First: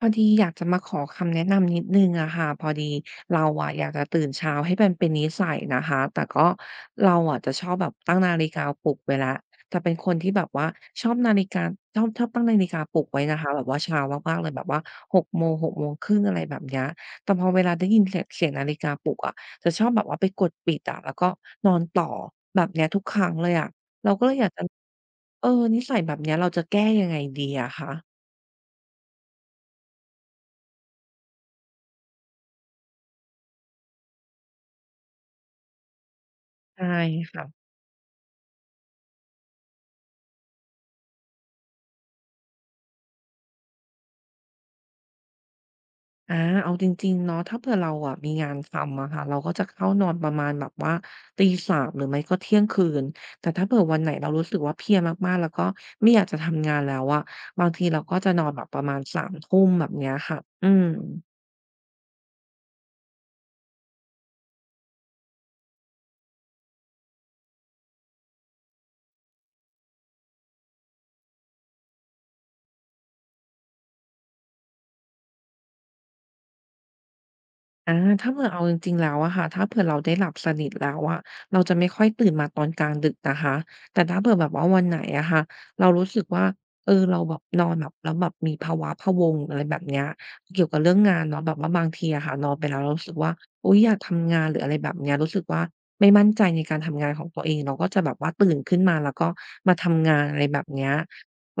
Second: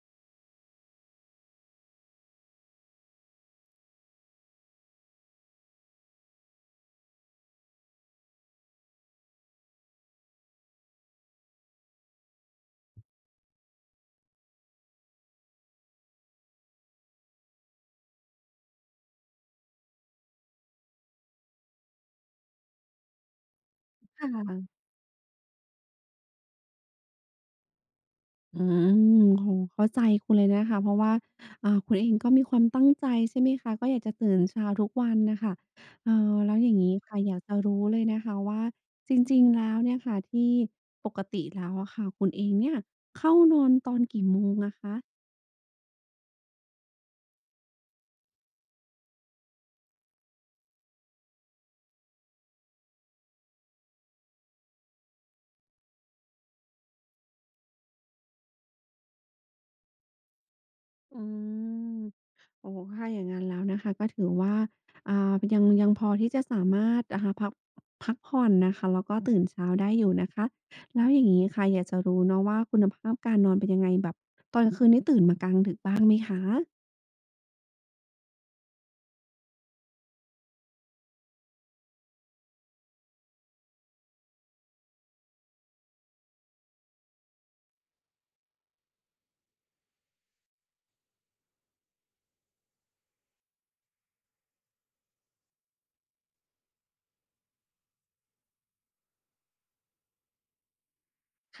พอดีอยากจะมาขอคำแนะนำนิดนึงอะค่ะพอดีเราอะอยากจะตื่นเช้าให้มันเป็นนิสัยนะคะแต่ก็เราอะจะชอบแบบตั้งนาฬิกาปลุกไว้ละแต่เป็นคนที่แบบว่าชอบนาฬิกาชอบตั้งนาฬิกาปลุกไว้นะคะแบบว่าเช้ามากๆเลยแบบว่าหกโมงหกโมงครึ่งอะไรแบบเนี้ยแต่พอเวลาได้ยินเสียงนาฬิกาปลุกอะจะชอบแบบว่าไปกดปิดอะแล้วก็นอนต่อแบบเนี้ยทุกครั้งเลยอะเราก็ค่เลยอยากจะะเออนิสัยแบบเนี้ยเราจะแก้ยังไงดีอะคะอืมโอ้โฮเข้าใจคุณเลยนะคะ เพราะว่าคุณเองก็มีความตั้งใจใช่ไหมคะก็อยากจะตื่นเช้าทุกวันน่ะค่ะแล้วอย่างใช่งี้ค่ะอยากค่ะ จะรู้เลยนะคะว่าจริงๆแล้วเนี่ยค่ะที่ปกติแล้วอะค่ะคุณเองเนี่ยเข้านอนตอนกี่โมงอะคะ อาเอาจริงๆเนาะถ้าเผื่อเราอะมีงานทำอะค่ะเราก็จะเข้านอนประมาณแบบว่าตี3ามหรือไม่ก็เที่ยงคืนแต่ถ้าเผื่อวันไหนเรารู้สึกว่าเพลียมากๆแล้วก็ไม่อยากจะทำงานแล้วอะบางทีเราก็จะนอนแบบประมาณสามทุ่มแบบเนี้ยค่ะอืม อืมโอ้โฮถ้าอย่างงั้นแล้วนะคะก็ถือว่าอ่ายังพอที่จะสามารถนะคะพักผ่อนนะคะแล้วก็ตื่นเช้าได้อยู่นะคะแล้วอย่างงี้ค่ะอยากจะรู้เนาะว่าคุณภาพการนอนเป็นยังไงแบบตอนกลางคืนนี่ตื่นมากลางดึกบ้างไหมคะอาถ้าเผื่อเอาจริงๆแล้วอะค่ะถ้าเผื่อเราได้หลับสนิทแล้วอะเราจะไม่ค่อยตื่นมาตอนกลางดึกนะคะแต่ถ้าเผื่อแบบว่าวันไหนอะค่ะเรารู้สึกว่าเออเราแบบนอนแบบแล้วแบบมีภาวะพะวงอะไรแบบเนี้ยเกี่ยวกับเรื่องงานเนาะแบบว่าบางทีอะค่ะนอนไปแล้วเรารู้สึกว่าอุ๊ยอยากทำงานหรืออะไรแบบเนี้ยรู้สึกว่าไม่มั่นใจในการทำงานของตัวเองเราก็จะแบบว่าตื่นขึ้นมาแล้วก็มาทำงานอะไรแบบเนี้ยค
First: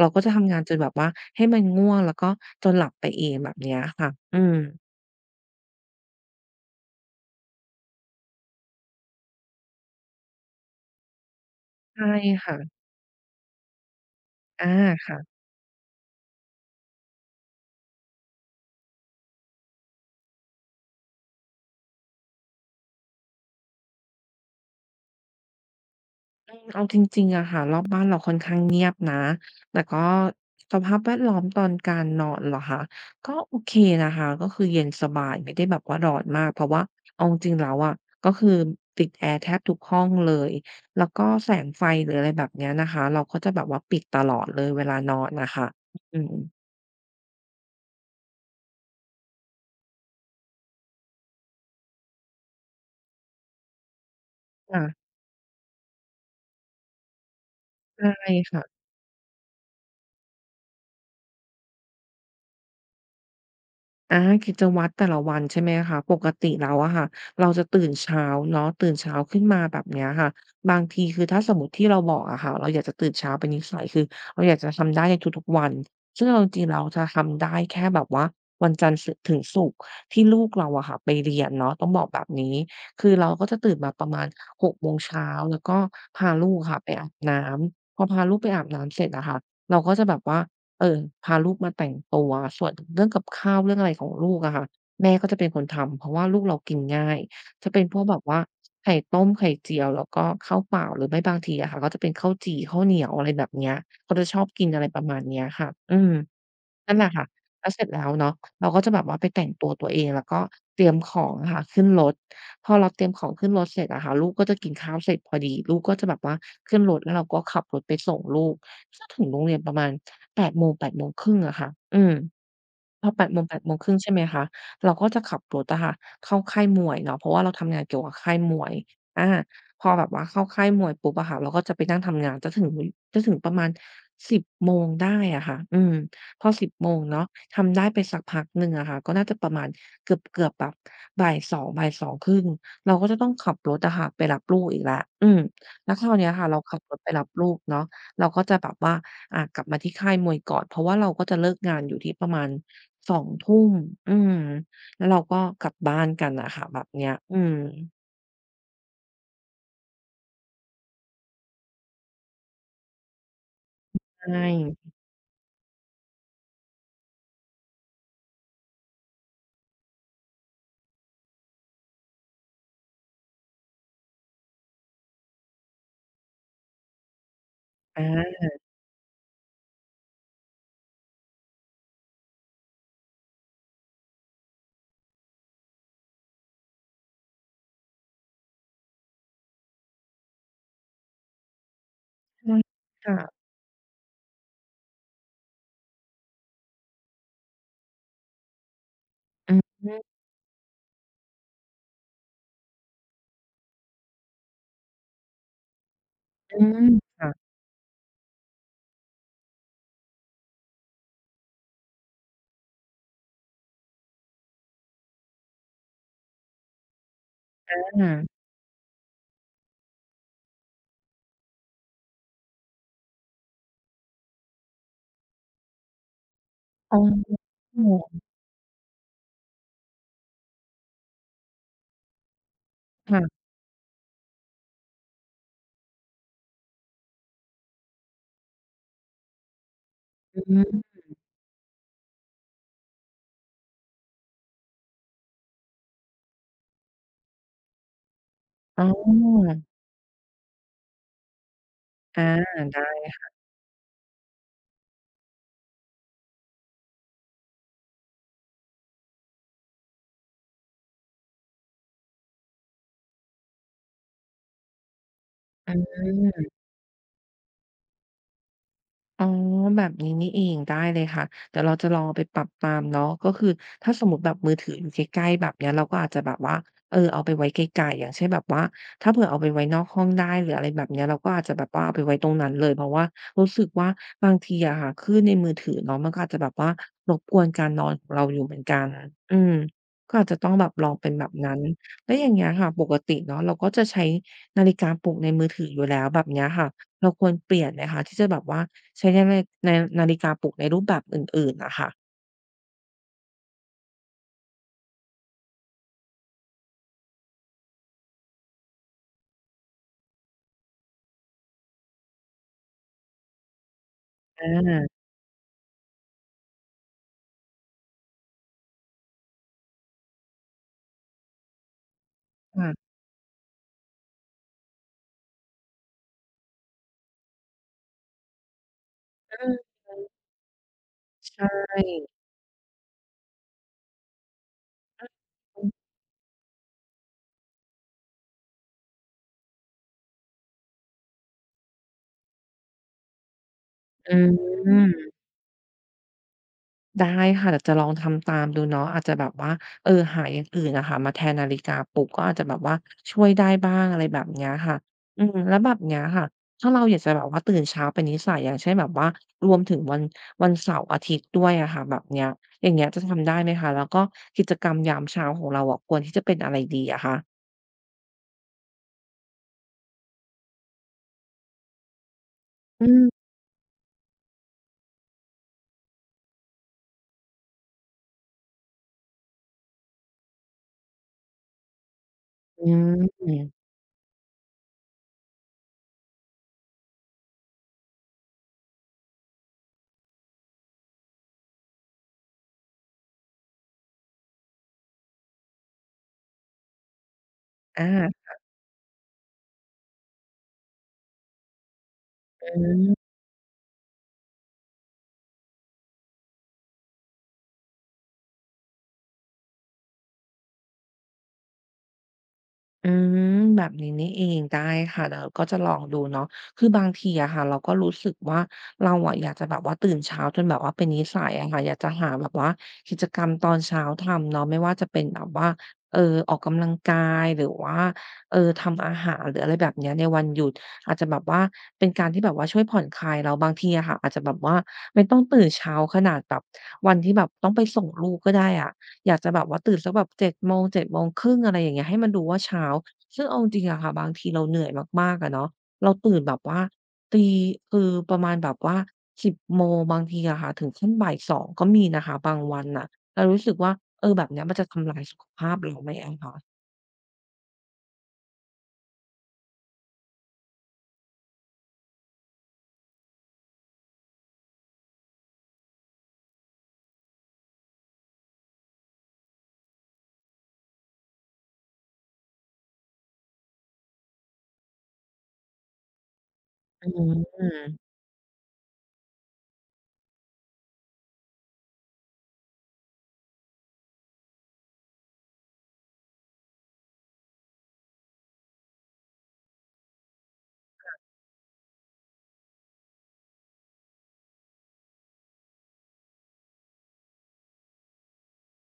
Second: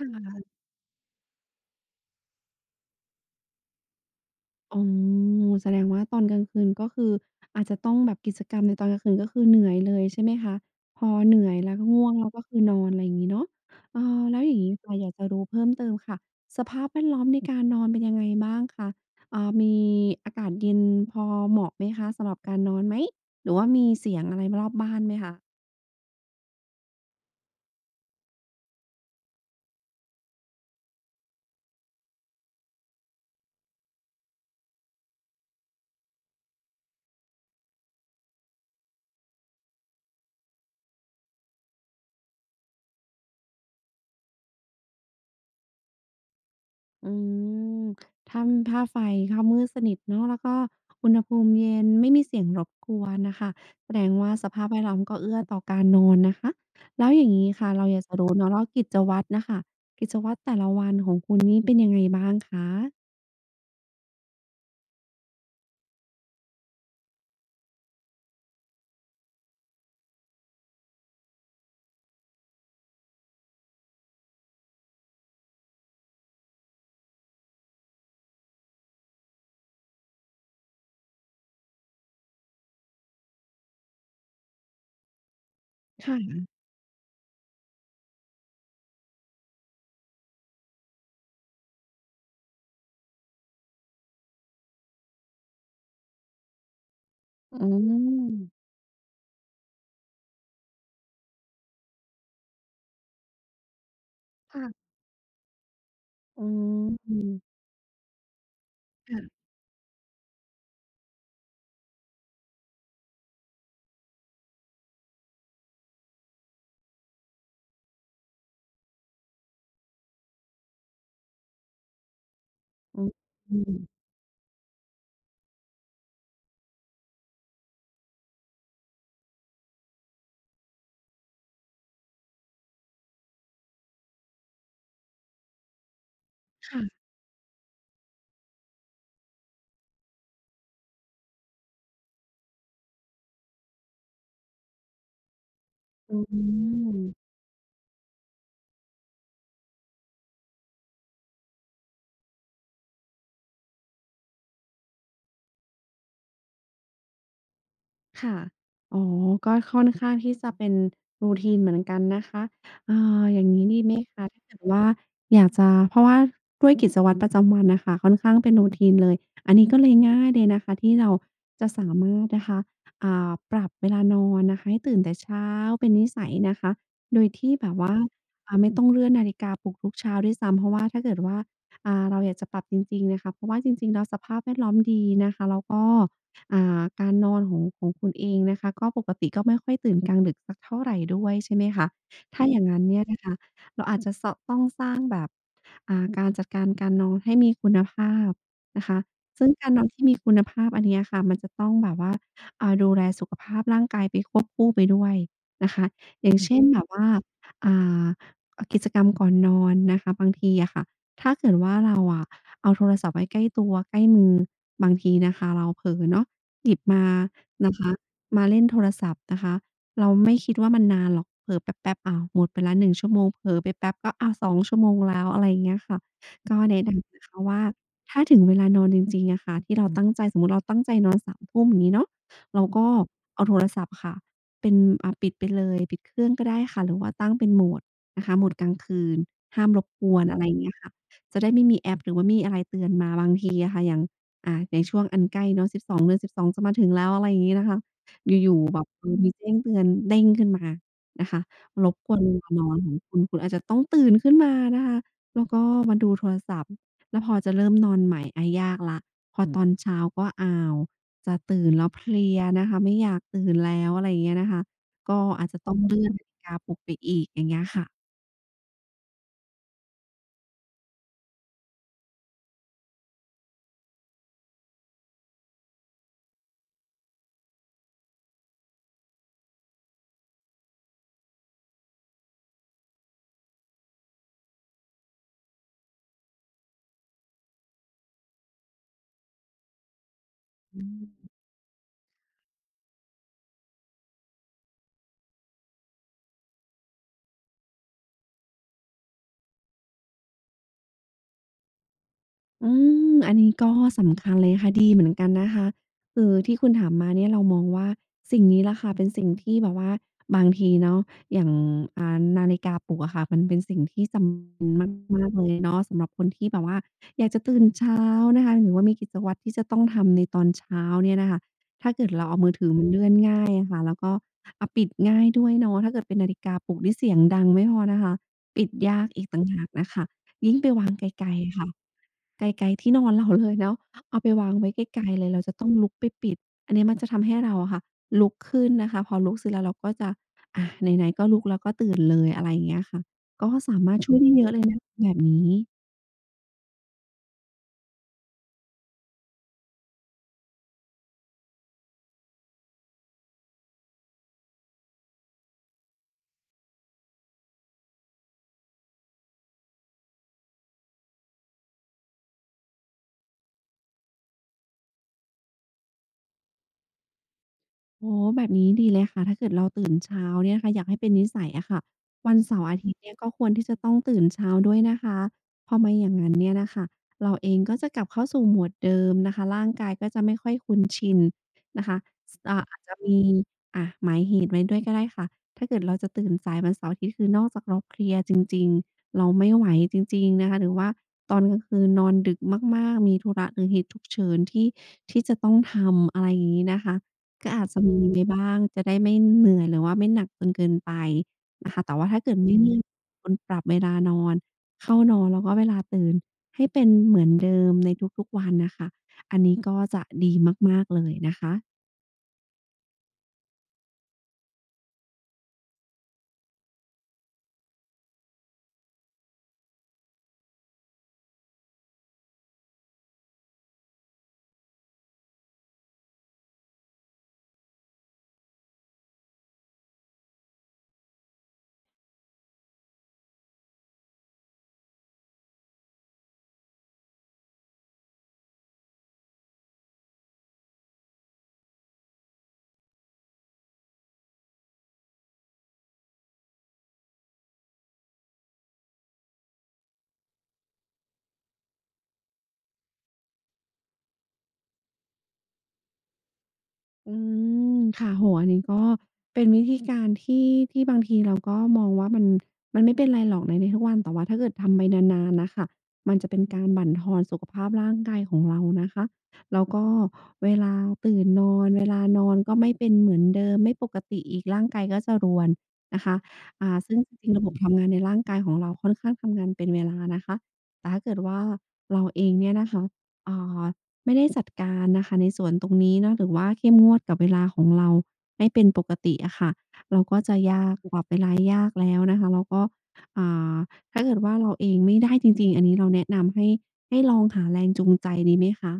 เราก็จะ่ะ ทำงานจนแบบว่าให้มันง่วงแล้วก็จนหลับไปเองแบบเนี้ยค่ะอืมอ๋อแสดงว่าตอนกลางคืนก็คืออาจจะต้องแบบกิจกรรมในตอนกลางคืนก็คือเหนื่อยเลยใช่ไหมคะพอเหนื่อยแล้วก็ใช่ง่วงแล้วก็คือนค่ะ อนอะไรอย่างงี้เนาะเออแล้วอย่างอางี้ค่ะอยากจะค่ะรู้เพิ่มเติมค่ะสภาพแวดล้อมในการนอนเป็นยังไงบ้างคะมีอากาศเย็นพอเหมาะไหมคะสำหรับการนอนไหมหรือว่ามีเสียงอะไรรอบบ้านไหมคะ อืมเอาจริงๆอะค่ะรอบบ้านเราค่อนข้างเงียบนะแต่ก็สภาพแวดล้อมตอนการนอนเหรอคะก็โอเคนะคะก็คือเย็นสบายไม่ได้แบบว่าร้อนมากเพราะว่าเอาจริงๆแล้วอะก็คือติดแอร์แทบทุกห้องเลยแล้วก็แสงไฟหรืออะไรแบบเนี้ยนะคะเราก็จะแบบว่าปิดตลอดเลยเวลานอนน่ะค่ะอืมอืมถ้าไฟเขามืดสนิทเนาะแล้วก็อุณหภูมิเย็นไม่มีเสียงรบกวนน่ะค่ะแสดงว่าสภาพแวค่ะดล้อมก็เอื้อต่อการนอนนะคะแล้วอย่างงี้ค่ะเราอยากจะใช่รู้เนาะว่าค่ะ กิจวัตรน่ะค่ะกิจวัตรแต่ละวันของคุณนี่เป็นยังไงบ้างคะอากิจวัตรแต่ละวันใช่ไหมคะปกติแล้วอะค่ะเราจะตื่นเช้าเนาะตื่นเช้าขึ้นมาแบบเนี้ยค่ะบางทีคือถ้าสมมุติที่เราบอกอะค่ะเราอยากจะตื่นเช้าเป็นนิสัยคือเราอยากจะทำได้ในทุกๆวันซึ่งเอาจริงๆเราจะทำได้แค่แบบว่าวันจันทร์สึถึงศุกร์ที่ลูกเราอะค่ะไปเรียนเนาะต้องบอกแบบนี้คือเราก็จะตื่นมาประมาณ6โมงเช้าแล้วก็พาค่ะลูกอะค่ะไปอาบน้ำพอพาลูกไปอาบน้ำเสร็จอะค่ะเราก็จะแบบว่า เออพาลูกมาแต่งตัวส่วนเรื่องกับข้าวเรื่องอะไรของลูกอะค่ะแม่ก็จะเป็นคนทำเพราะว่าลูกเรากินง่ายอืจะเป็นพวกแบบว่ามไข่ต้มไข่เจียวแล้วก็ข้าวเปล่าหรือไม่บางทีอะค่ะก็จะเป็นข้าวจี่ข้าวเหนียวอะไรแบบเนี้ยเขาจะชอบกิค่ะนอะไรประมาณเนี้ยค่ะอืม อืมนั่นแหละค่ะแล้วเสร็จแล้วเนาะเราก็จะแบบว่าไปแต่ค่ะงตัวตัวเองแล้วก็เตรียมของอะค่ะขึ้นรถ พอเราเตรียมของขึ้นรถเสร็จอะค่ะลูกก็จะกินข้าวเสร็จพอดีลูกก็จะแบบว่าขึ้นรถแล้วเราก็ขับรถไปส่งลูกก็ถึงโรงเรียนประมาณ8โมง8โมงครึ่งอะค่ะอืม พอแปดโมงแปอืดโมงมครึ่งใช่ไหมคะเราก็จะขับรถอะค่ะเข้าค่ายมวยเนาะเพราะว่าเราทำงานเกี่ยวกับค่ายมวยอาพอแบบว่าเข้าค่ายมวยปุ๊บอะค่ะเราก็จะไปนั่งทำงานจะถึงประมาณสิบโมงได้อะค่ะอืมพอสิบโมงค่ะเนาะทำได้ไปสักพักหนึ่งอะค่ะก็น่าจะประมาณเกือบๆแบบบ่ายสองบ่ายสองครึ่งเราก็จะต้องขับรถอะค่ะไปรับลูกอีกแล้วอืมแล้วคราวอืเนี้ยค่ะเราขับรถไปรัม บลูกเนาะเราก็จะแบบว่ากลับมาที่ค่ายมวยก่อนเพราะว่าเราก็จะเลิกงานอยู่ที่ประมาณ สองทุ่ม อืม แล้วเราก็กลับบ้านกันนะค่ะแบบเนี้ยอืมค่ะอ๋อก็ค่อนข้างที่จะเป็น routine เหมือนกันนะคะอย่างงี้ดีไหมคะใช่ถ้าเกิดว่าอยากจะเพราะว่าด้วยกิจวัตรประจำวันน่ะค่ะค่อนข้างเป็น routine เลย อันนี้ก็เลยง่ายเลยนะคะที่เราจะสามารถนะคะปรับเวลานอนนะคะให้ตื่นแต่เช้าเป็นนิสัยนะคะโดยที่แบบว่าอาไม่ต้องเลื่อนนาฬิกาปลุกทุกเช้าด้วยซ้ำเพราะว่าถ้าเกิดว่าเราอยากจะปรับจริงๆนะคะเพราะว่าจริงๆแล้วสภาพแวดล้อมดีนะคะแล้วก็ การนอนของคุณเองนะคะก็ปกติก็ไม่ค่อยตื่นกลางดึกสักเท่าไรด้วยใช่ไหมคะถ้าอใช่ย่างงั้นเนี่ยค่ะนะคะเราอาจจะสต้องสร้างแบบการจัดการการนอนให้มีคุณภาพนะคะซึ่งอือการนอนที่ฮึมีคุณภาพอันเนี้ยค่ะมันจะต้องแบบว่าดูแลสุขภาพร่างกายไปควบคู่ไปด้วยนะคะอย่างอืเช่นแบมบว่าค่ะอ่ากิจกรรมก่อนนอนนะคะบางทีอะค่ะถ้าเกิดว่าเราอะเอา ใกล้ตัวใกล้มือบางทีนะคะเราเผลอเนาะหยิบมานะคะอามาเล่นโทรศัพท์นะคะเราไม่คิดว่ามันนานหรอกเผลอแป๊บๆอ้าวหมดไปแล้วหนึ่งชั่วโมงเผลอไปแป๊บก็อ้าวสองชั่วโมงแล้วอะไรอย่างเงี้ยค่ะก็แนะอ๋นำนะคะอว่าถ้าถึงเวลานอนจริงๆอะค่ะที่เราตั้งใจสมมุติเราตั้งใจนอนสามทุ่มอย่างงี้เนาะเราก็ค่ะเอาโทรศัพท์ค่ะเป็นปิดไปเลยปิดเครื่องก็ได้ค่ะหรือว่าตั้งเป็นโหมดนะคะโหมดกลางคืนห้ามรบกวนอะอืไรออย่าฮึงเงี้ยค่ะ จะได้ไม่มีแอปหรือว่ามีอะไรเตือนมาบางทีอะค่ะอย่างในช่วงอันใกล้เนาะ12เดือน12จะมาถึงแล้วอะไรอย่างงี้นะคะอยู่ๆแบอ๋อบเออมีแจ้งเตือนเด้งขึ้นมานะคะรบกวนอาเวลานอนของได้ คุณคุณอาจจะต้องตื่นขึ้นมานะคะแล้วก็มาดูโทรศัพท์แล้วพอจะเริ่มนอนใหม่อะยากแล้วพออืตมอนเช้าก็อ้าวจะตื่นแล้วเพลียนะคะไม่อยากตื่นแล้วอะไรอย่างเงี้ยนะคะก็อาจจะต้องเลื่อนนาฬิกาปลุกไปอีกอย่างเงี้ยค่ะ อ๋อแบบนี้นี่เองได้เลยค่ะเดี๋ยวเราจะลองเอาไปปรับตามเนาะก็คือถ้าสมมุติแบบมือถืออยู่ใกล้ๆแบบเนี้ยเราก็อาจจะแบบว่าเอาไปไว้ไกลๆอย่างเช่นแบบว่าถ้าเผื่อเอาไปไว้นอกห้องได้หรืออะไรแบบเนี้ยเราก็อาจจะแบบว่าเอาไปไว้ตรงนั้นเลยเพราะว่ารู้สึกว่าบางทีอะค่ะคลื่นในมือถือเนาะมันก็อาจจะแบบว่ารบกวนการนอนของเราอยู่เหมือนกันอืมก็อาจจะต้องแบบลองเป็นแบบนั้นแล้วอย่างเงี้ยค่ะปกติเนาะเราก็จะใช้นาฬิกาปลุกในมือถืออยู่แล้วแบบเนี้ยค่ะ เราควรเปลี่ยนไหมคะที่จะแบบว่าใช้ในในนาฬิกาปลุกในรูปแบบอื่นๆน่ะค่ะอืมอันนี้ก็สำคัญเลยค่ะดีเหมือนกันนะคะคือที่คุณถามมาเนี่ยเรามองว่าสิ่งนี้แหละค่ะเป็นสิ่งที่แบบว่าบางทีเนาะอย่างนาฬิกาปลุกอะค่ะมันเป็นสิ่งที่จอำเป็นามากๆเลยเนาะสำหรับคนที่แบบว่าอยากจะตื่นเช้านะคะหรือว่ามีกิจวัตรที่จะต้องทำในตอนเช้าเนี่ยนะคะถ้าเกิดเราเอามือถือมัค่ะนเลื่อนง่ายอะค่ะแล้วก็ปิดง่ายด้วยเนาะถ้าเกิดเป็นนาฬิกาปลุกที่เสียงดังไม่พอนะคะปิดยากอีกต่างอืหามกน่ะค่ะยิ่งไปวางไกลๆใช่ค่ะ ไกลๆที่นอนเราเลยเนาะเอาไปวางไว้ไกลๆเลยเราจะต้องลุกไปปิดอันนี้มันจะทำให้เราอะค่ะลุกขึ้นนะคะพอลุกเสร็จแล้วเราก็จะอาไหนๆก็ลุกแล้วก็ตื่นเลยอะไรอย่างเงี้ยค่ะก็สามารถอืช่วยได้เยอะมเลยนะแบบนี้ ได้ค่ะเดี๋ยวจะลองทำตามดูเนาะอาจจะแบบว่าหาอย่างอื่นอะค่ะมาแทนนาฬิกาปลุกก็อาจจะแบบว่าช่วยได้บ้างอะไรแบบเนี้ยค่ะอืมแล้วแบบเนี้ยค่ะถ้าเราอยากจะแบบว่าตื่นเช้าเป็นนิสัยอย่างเช่นแบบว่ารวมถึงวันเสาร์อาทิตย์ด้วยอะค่ะแบบเนี้ยอย่างเงี้ยจะทำได้ไหมคะแล้วก็กิจกรรมยามเช้าของเราอะควรที่จะเป็นอะไรดีอะคะ โอ๋อแบบนี้ดีเลยค่ะถ้าเกิดเราตื่นเช้าเนี่ยนะคะอยากให้เป็นนิสัยอะค่ะวันเสาร์อาอืทิตย์เนี่ยมก็ควรที่จะต้องตื่นเช้าด้วยนะคะเพราะไม่อย่างงั้นเนี่ยน่ะค่ะเราเองก็จะกลับเข้าสู่โหมดเดิมนะคะร่างกายก็จะไม่ค่อยคุ้นชินนะคะสอือาจจะมีมหมายเหตุไว้ด้วยก็ได้ค่ะถ้าเกิดเราจะตื่นสายวันเสาร์อาทิตย์คือนอกจากเราเพลียจริงๆเราไม่ไหวจริงๆนะคะหรือว่าตอนกลางคืนนอนดึกมากๆมีธุระหรือเหตุฉุกเฉินที่ที่จะต้องทำอะไรอย่างงี้นะคะ ก็อาจจะมีไปอาบ้างจะได้ไม่เหนื่อยหรือว่าไม่หนักจนเกินไปนะคะแต่ว่าถ้าเกิดอืไม่เลี่ยงมคุณปรับเวลานอนเข้านอนแล้วก็เวลาตื่นให้เป็นเหมือนเดิมในทุกๆวันน่ะค่ะอันนี้ก็จะดีมากๆเลยนะคะ อืมแบบนี้นี่เองได้ค่ะเดี๋ยวก็จะลองดูเนาะคือบางทีอะค่ะเราก็รู้สึกว่าเราอะอยากจะแบบว่าตื่นเช้าจนแบบว่าเป็นนิสัยอะค่ะอยากจะหาแบบว่ากิจกรรมตอนเช้าทำเนาะไม่ว่าจะเป็นแบบว่าเอ่อออกกำลังกายหรือว่าทำอาหารหรืออะไรแบบเนี้ยในวันหยุดอาจจะแบบว่าเป็นการที่แบบว่าช่วยผ่อนคลายเราบางทีอะค่ะอาจจะแบบว่าไม่ต้องตื่นเช้าขนาดแบบวันที่แบบต้องไปส่งลูกก็ได้อะ อยากจะแบบว่าตื่นสักแบบเจ็ดโมง7่งอะไรอย่างเงี้ยให้มันดูว่าเช้าซึ่งเอาจริงๆอะค่ะบางทีเราเหนื่อยมากๆอะเนาะเราตื่นแบบว่าตีคือประมาณแบบว่า10โมงบางทีอะค่ะถึงขั้นบ่าย2ก็มีนะคะบางวันน่ะเรารู้สึกว่าเออแบบเนี้ยมันจะทำลายสุขภาพเราไหมอะคะอืมค่ะโอ้โฮอันนี้ก็เป็นวิธีการที่ที่บางทีเราก็มองว่ามันมันไม่เป็นไรหรอกในในทุกวันแต่ว่าถ้าเกิดทำไปนานๆน่ะค่ะมันจะเป็นการบั่นทอนสุขภาพร่างกายของเรานะคะแล้วก็เวลาตื่นนอนเวลานอนก็ไม่เป็นเหมือนเดิมไม่ปกติอีกร่างกายก็จะรวนนะคะอืซึ่งมจริงอๆระบบทำงานในร่างกายของเราค่อนข้างทำงานเป็นเวลานะคะแต่ถ้าเกิดว่าเราเองเนี่ยนะคะอ่า ไม่ได้จัดการนะคะในส่วนตรงนี้เนาะหรือว่าเข้มงวดกับเวลาของเราให้เป็นปกติอะค่ะเราก็จะยากปรับเวลายากแล้วนะคะแล้วก็อ่าถ้าเกิดว่าเราเองไม่ได้จริงๆอันนี้เราแนะนำให้ให้ลองหาแรงจูงใจดีไหมคะ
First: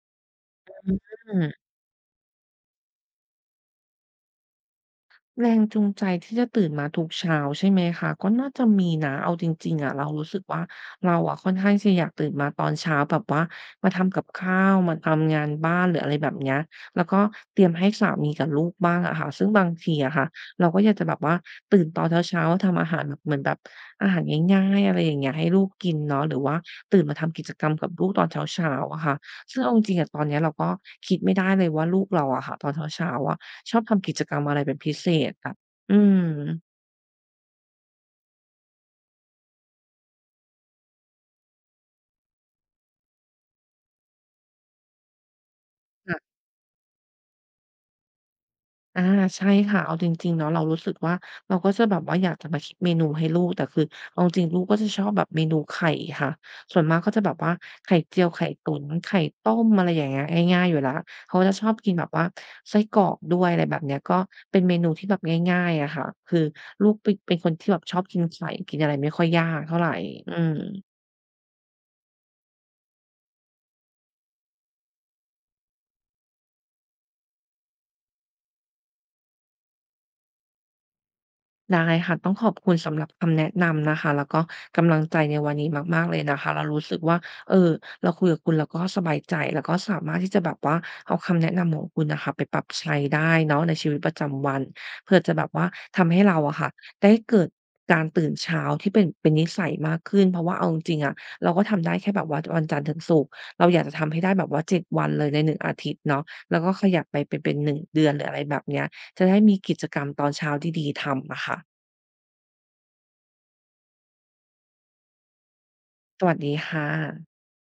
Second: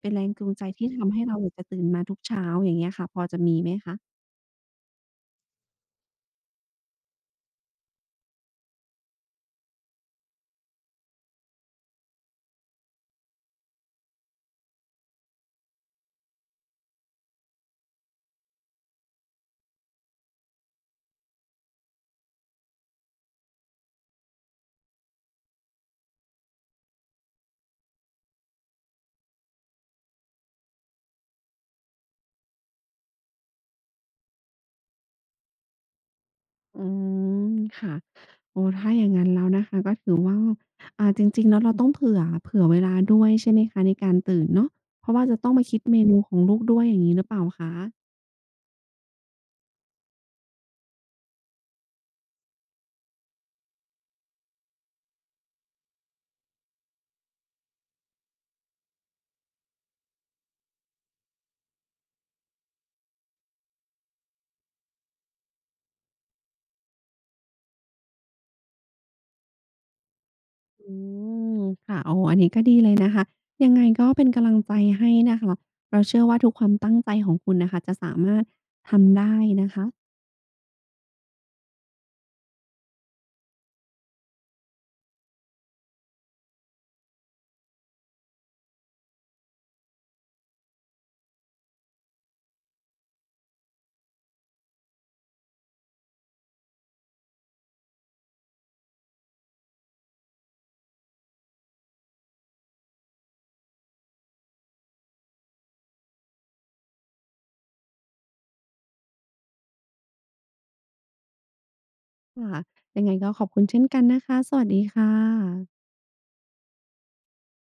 เป็นแรงจูงใจที่ทำให้เราือม ยากจะตื่นมาทุกเช้าอย่างเงี้ยค่ะพอจะมีไหมคะ แรงจูงใจที่จะตื่นมาทุกเช้าใช่ไหมคะก็น่าจะมีนะเอาจริงๆอะเรารู้สึกว่าเราอะค่อนข้างจะอยากตื่นมาตอนเช้าแบบว่ามาทำกับข้าวมาทำงานบ้านหรืออะไรแบบเนี้ยแล้วก็เตรียมให้สามีกับลูกบ้างอะค่ะซึ่งบางทีอะค่ะเราก็อยากจะแบบว่าตื่นตอนเช้าๆทำอาหารแบบเหมือนแบบอาหารง่ายๆอะไรอย่างเงี้ยให้ลูกกินเนาะหรือว่าตื่นมาทำกิจกรรมกับลูกตอนเช้าๆอะค่ะซึ่งเอาจริงๆอะตอนเนี้ยเราก็คิดไม่ได้เลยว่าลูกเราอะค่ะตอนเช้าๆอะ ชอบทำกิจกรรมอะไรเป็นพิเศษอะอืมอืมค่ะโอ้ถ้าอย่างงั้นแล้วนะคะก็ถือว่าจริงๆแล้วเราต้องเผื่อเผื่อเวลาด้วยใช่ไหมคะในการตื่นเนาะเพราะว่าจะต้องมาคิดเมนูขค่ะองลูกด้วยอย่างงี้หรือเปล่าคะอาใช่ค่ะเอาจริงๆเนาะเรารู้สึกว่าเราก็จะแบบว่าอยากจะมาคิดเมนูให้ลูกแต่คือเอาจริงๆลูกก็จะชอบแบบเมนูไข่ค่ะส่วนมากก็จะแบบว่าไข่เจียวไข่ตุ๋นไข่ต้มอะไรอย่างเงี้ยง่ายๆอยู่แล้วเขาก็จะชอบกินแบบว่าไส้กรอกด้วยอะไรแบบเนี้ยก็เป็นเมนูที่แบบง่ายๆอะค่ะคือลูกเป็นคนที่แบบชอบกินไข่กินอะไรไม่ค่อยยากเท่าไรอืม อืมค่ะโอ้อันนี้ก็ดีเลยนะคะยังไงก็เป็นกำลังใจให้นะคะเราเชื่อว่าทุกความตั้งใจของคุณน่ะค่ะจะสามารถทำได้นะคะได้ค่ะต้องขอบคุณสำหรับคำแนะนำนะคะแล้วก็กำลังใจในวันนี้มากๆเลยนะคะเรารู้สึกว่าเออเราคุยกับคุณแล้วก็สบายใจแล้วก็สามารถที่จะแบบว่าเอาคำแนะนำของคุณน่ะค่ะไปปรับใช้ได้เนาะในชีวิตประจำวันเพื่อจะแบบว่าทำให้เราอะค่ะได้เกิดการตื่นเช้าที่เป็นนิสัยมากขึ้นเพราะว่าเอาจริงๆอะเราก็ทำได้แค่แบบว่าวันจันทร์ถึงศุกร์เราอยากจะทำให้ได้แบบว่า7วันเลยในหนึ่งอาทิตย์เนาะแล้วก็ขยับไปเป็นหนึ่งเดือนหรืออะไรแบบเนี้ย จะได้มีกิจกรรมตอนเช้าดีๆทำอะค่ะค่ะยังไงก็ขอบคุณเช่นกันนะคะสวัสดีค่ะสวัสดีค่ะ